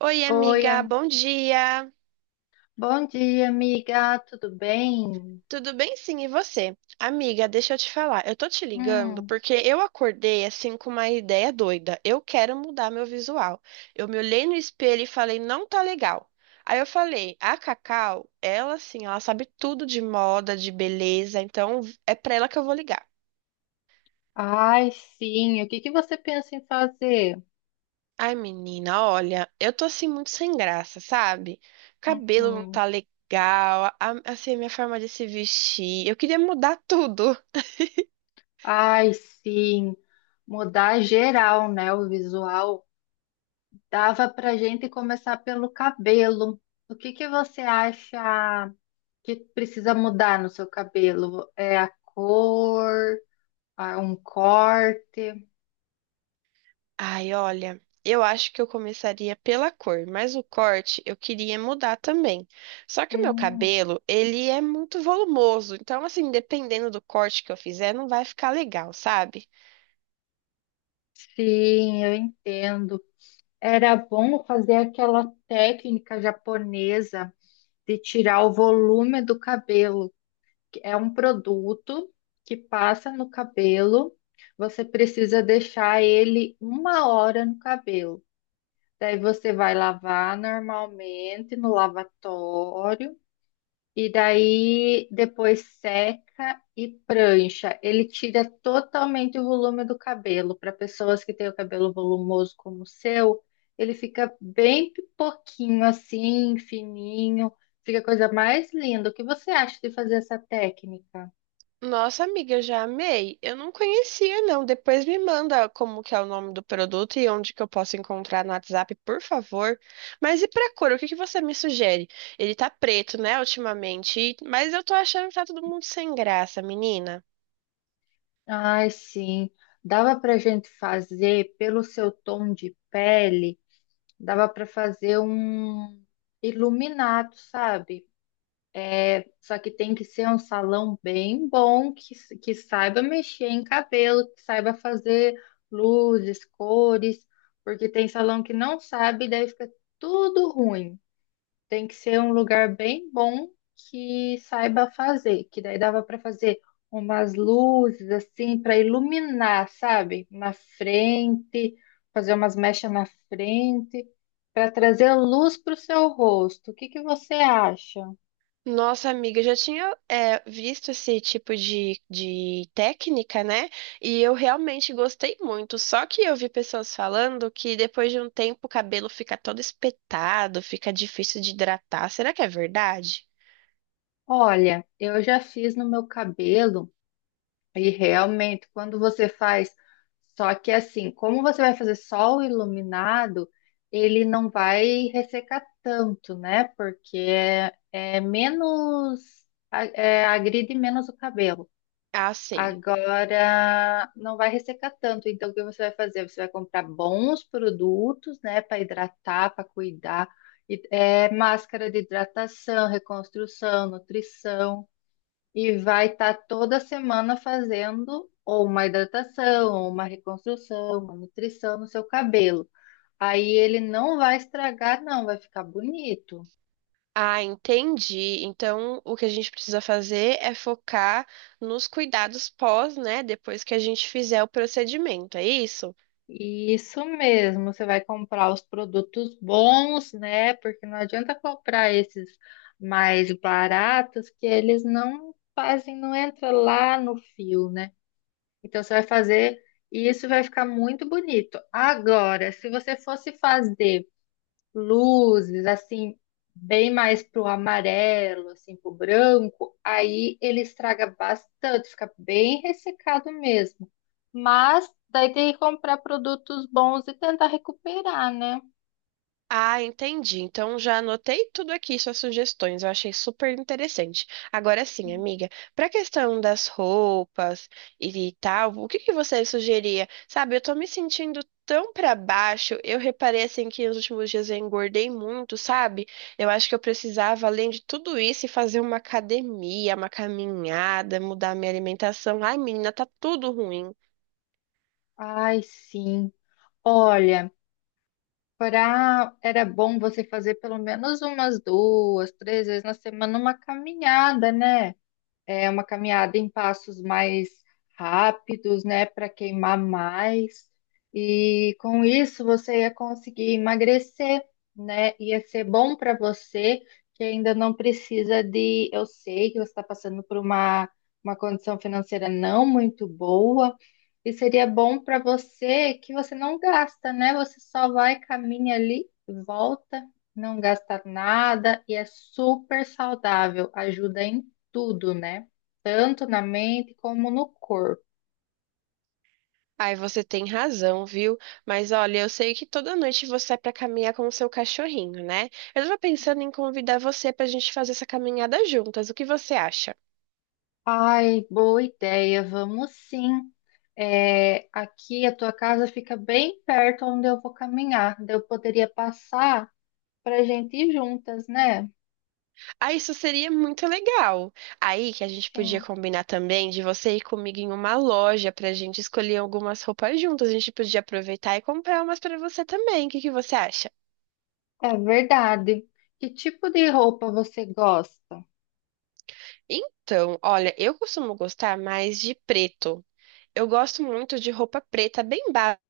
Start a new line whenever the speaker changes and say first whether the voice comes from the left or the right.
right: Oi,
left: Oi,
right: amiga, bom dia.
left: bom dia, amiga. Tudo bem?
right: Tudo bem? Sim, e você? Amiga, deixa eu te falar. Eu tô te ligando
left: Hum.
right: porque eu acordei assim com uma ideia doida. Eu quero mudar meu visual. Eu me olhei no espelho e falei, não tá legal. Aí eu falei, a Cacau, ela assim, ela sabe tudo de moda, de beleza, então é pra ela que eu vou ligar.
left: Ai, sim. O que que você pensa em fazer?
right: Ai, menina, olha, eu tô assim muito sem graça, sabe? Cabelo não
left: Uhum.
right: tá legal, assim, a minha forma de se vestir. Eu queria mudar tudo.
left: Ai, sim. Mudar geral, né? O visual. Dava pra gente começar pelo cabelo. O que que você acha que precisa mudar no seu cabelo? É a cor, ah, um corte?
right: Ai, olha, eu acho que eu começaria pela cor, mas o corte eu queria mudar também. Só que o meu
left: Hum.
right: cabelo, ele é muito volumoso, então assim, dependendo do corte que eu fizer, não vai ficar legal, sabe?
left: Sim, eu entendo. Era bom fazer aquela técnica japonesa de tirar o volume do cabelo. Que É um produto que passa no cabelo, você precisa deixar ele uma hora no cabelo. Daí você vai lavar normalmente no lavatório. E daí depois seca e prancha. Ele tira totalmente o volume do cabelo. Para pessoas que têm o cabelo volumoso como o seu, ele fica bem pouquinho assim, fininho. Fica a coisa mais linda. O que você acha de fazer essa técnica?
right: Nossa, amiga, eu já amei. Eu não conhecia, não. Depois me manda como que é o nome do produto e onde que eu posso encontrar no WhatsApp, por favor. Mas e pra cor, o que que você me sugere? Ele tá preto, né, ultimamente, mas eu tô achando que tá todo mundo sem graça, menina.
left: Ai, sim. Dava para gente fazer pelo seu tom de pele, dava para fazer um iluminado, sabe? Só que tem que ser um salão bem bom, que saiba mexer em cabelo, que saiba fazer luzes, cores, porque tem salão que não sabe, daí fica tudo ruim. Tem que ser um lugar bem bom que saiba fazer, que daí dava para fazer umas luzes assim para iluminar, sabe? Na frente, fazer umas mechas na frente, para trazer luz para o seu rosto. O que que você acha?
right: Nossa, amiga, eu já tinha visto esse tipo de técnica, né? E eu realmente gostei muito. Só que eu vi pessoas falando que depois de um tempo o cabelo fica todo espetado, fica difícil de hidratar. Será que é verdade?
left: Olha, eu já fiz no meu cabelo e realmente quando você faz, só que assim, como você vai fazer sol iluminado, ele não vai ressecar tanto, né? Porque é menos, agride menos o cabelo.
right: Ah, sim.
left: Agora não vai ressecar tanto, então o que você vai fazer? Você vai comprar bons produtos, né, para hidratar, para cuidar, máscara de hidratação, reconstrução, nutrição. E vai estar toda semana fazendo ou uma hidratação, ou uma reconstrução, uma nutrição no seu cabelo. Aí ele não vai estragar, não, vai ficar bonito.
right: Ah, entendi. Então, o que a gente precisa fazer é focar nos cuidados pós, né? Depois que a gente fizer o procedimento, é isso?
left: Isso mesmo, você vai comprar os produtos bons, né? Porque não adianta comprar esses mais baratos que eles não fazem, não entra lá no fio, né? Então você vai fazer e isso vai ficar muito bonito. Agora, se você fosse fazer luzes, assim, bem mais pro amarelo, assim, pro branco, aí ele estraga bastante, fica bem ressecado mesmo. Mas daí tem que comprar produtos bons e tentar recuperar, né?
right: Ah, entendi. Então já anotei tudo aqui, suas sugestões. Eu achei super interessante. Agora sim, amiga, para a questão das roupas e tal, o que que você sugeria? Sabe, eu tô me sentindo tão para baixo. Eu reparei assim que nos últimos dias eu engordei muito, sabe? Eu acho que eu precisava, além de tudo isso, ir fazer uma academia, uma caminhada, mudar minha alimentação. Ai, menina, tá tudo ruim.
left: Ai, sim. Olha, pra... era bom você fazer pelo menos umas duas, três vezes na semana uma caminhada, né? É uma caminhada em passos mais rápidos, né, para queimar mais. E com isso você ia conseguir emagrecer, né? Ia ser bom para você que ainda não precisa de. Eu sei que você está passando uma condição financeira não muito boa, e seria bom para você que você não gasta, né? Você só vai, caminha ali, volta, não gasta nada e é super saudável, ajuda em tudo, né? Tanto na mente como no corpo.
right: Ai, você tem razão, viu? Mas olha, eu sei que toda noite você é pra caminhar com o seu cachorrinho, né? Eu tava pensando em convidar você pra gente fazer essa caminhada juntas. O que você acha?
left: Ai, boa ideia, vamos sim. É, aqui a tua casa fica bem perto onde eu vou caminhar. Daí eu poderia passar para a gente ir juntas, né?
right: Ah, isso seria muito legal. Aí que a gente podia
left: Sim,
right: combinar também de você ir comigo em uma loja pra gente escolher algumas roupas juntas. A gente podia aproveitar e comprar umas pra você também. O que que você acha?
left: é verdade. Que tipo de roupa você gosta?
right: Então, olha, eu costumo gostar mais de preto. Eu gosto muito de roupa preta bem básica.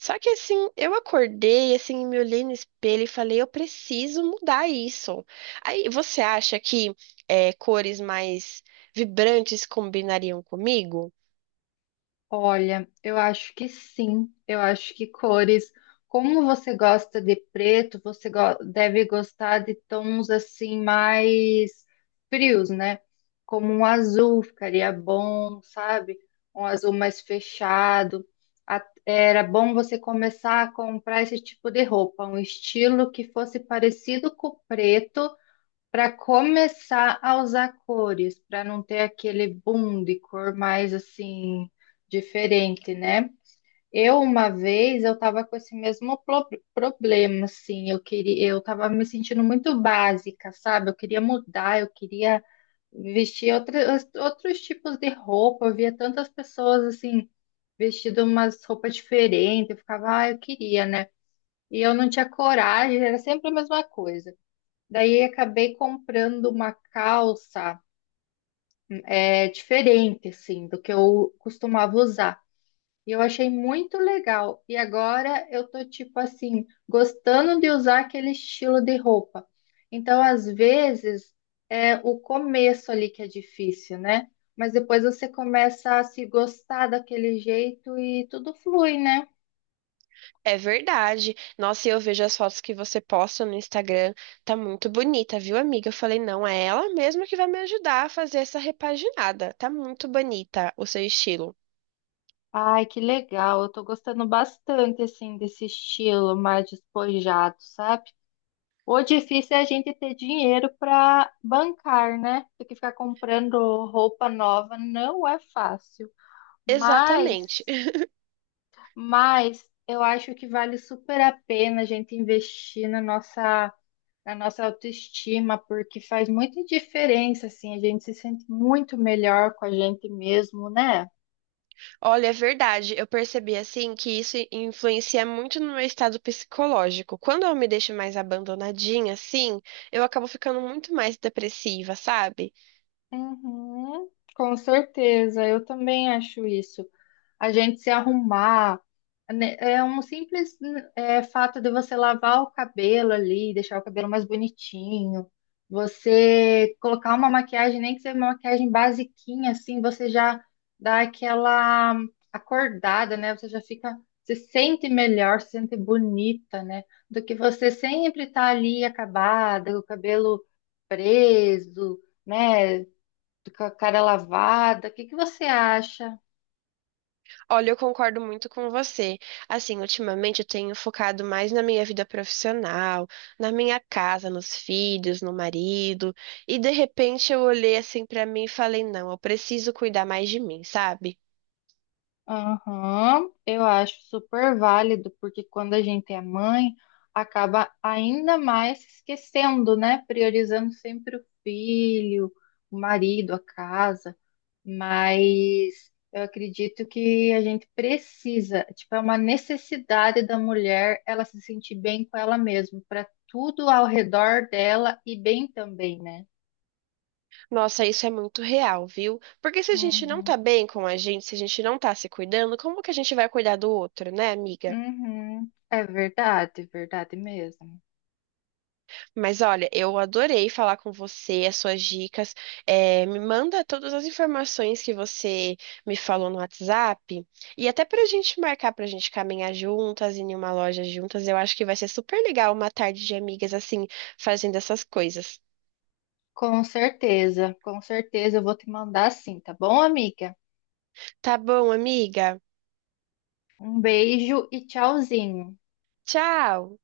right: Só que assim, eu acordei, assim, me olhei no espelho e falei, eu preciso mudar isso. Aí, você acha que cores mais vibrantes combinariam comigo?
left: Olha, eu acho que sim. Eu acho que cores, como você gosta de preto, deve gostar de tons assim mais frios, né? Como um azul ficaria bom, sabe? Um azul mais fechado. Era bom você começar a comprar esse tipo de roupa, um estilo que fosse parecido com o preto. Para começar a usar cores, para não ter aquele boom de cor mais assim diferente, né? Eu uma vez eu tava com esse problema, assim, eu queria, eu tava me sentindo muito básica, sabe? Eu queria mudar, eu queria vestir outros tipos de roupa. Eu via tantas pessoas assim vestindo umas roupas diferentes, eu ficava, ah, eu queria, né? E eu não tinha coragem, era sempre a mesma coisa. Daí acabei comprando uma calça diferente, assim, do que eu costumava usar. E eu achei muito legal. E agora eu tô, tipo assim, gostando de usar aquele estilo de roupa. Então, às vezes, é o começo ali que é difícil, né? Mas depois você começa a se gostar daquele jeito e tudo flui, né?
right: É verdade. Nossa, e eu vejo as fotos que você posta no Instagram, tá muito bonita, viu, amiga? Eu falei, não, é ela mesma que vai me ajudar a fazer essa repaginada. Tá muito bonita o seu estilo.
left: Ai, que legal. Eu tô gostando bastante, assim, desse estilo mais despojado, sabe? O difícil é a gente ter dinheiro para bancar, né? Porque ficar comprando roupa nova não é fácil. Mas,
right: Exatamente.
left: mas eu acho que vale super a pena a gente investir na nossa autoestima, porque faz muita diferença, assim, a gente se sente muito melhor com a gente mesmo, né?
right: Olha, é verdade. Eu percebi assim que isso influencia muito no meu estado psicológico. Quando eu me deixo mais abandonadinha, assim, eu acabo ficando muito mais depressiva, sabe?
left: Uhum, com certeza, eu também acho isso. A gente se arrumar. Né, É um simples fato de você lavar o cabelo ali, deixar o cabelo mais bonitinho, você colocar uma maquiagem, nem que seja uma maquiagem basiquinha, assim, você já dá aquela acordada, né? Você já fica, se sente melhor, se sente bonita, né? Do que você sempre estar ali acabada, com o cabelo preso, né? Com a cara lavada. O que que você acha?
right: Olha, eu concordo muito com você. Assim, ultimamente eu tenho focado mais na minha vida profissional, na minha casa, nos filhos, no marido, e de repente eu olhei assim pra mim e falei, não, eu preciso cuidar mais de mim, sabe?
left: Aham, eu acho super válido, porque quando a gente é mãe, acaba ainda mais se esquecendo, né? Priorizando sempre o filho, o marido, a casa. Mas eu acredito que a gente precisa, tipo, é uma necessidade da mulher ela se sentir bem com ela mesma, para tudo ao redor dela e bem também, né?
right: Nossa, isso é muito real, viu? Porque se a gente não
left: Uhum,
right: tá bem com a gente, se a gente não tá se cuidando, como que a gente vai cuidar do outro, né, amiga?
left: uhum. É verdade, verdade mesmo.
right: Mas olha, eu adorei falar com você, as suas dicas. É, me manda todas as informações que você me falou no WhatsApp. E até pra gente marcar, pra gente caminhar juntas, ir em uma loja juntas, eu acho que vai ser super legal uma tarde de amigas assim, fazendo essas coisas.
left: Com certeza eu vou te mandar sim, tá bom, amiga?
right: Tá bom, amiga?
left: Um beijo e tchauzinho.
right: Tchau!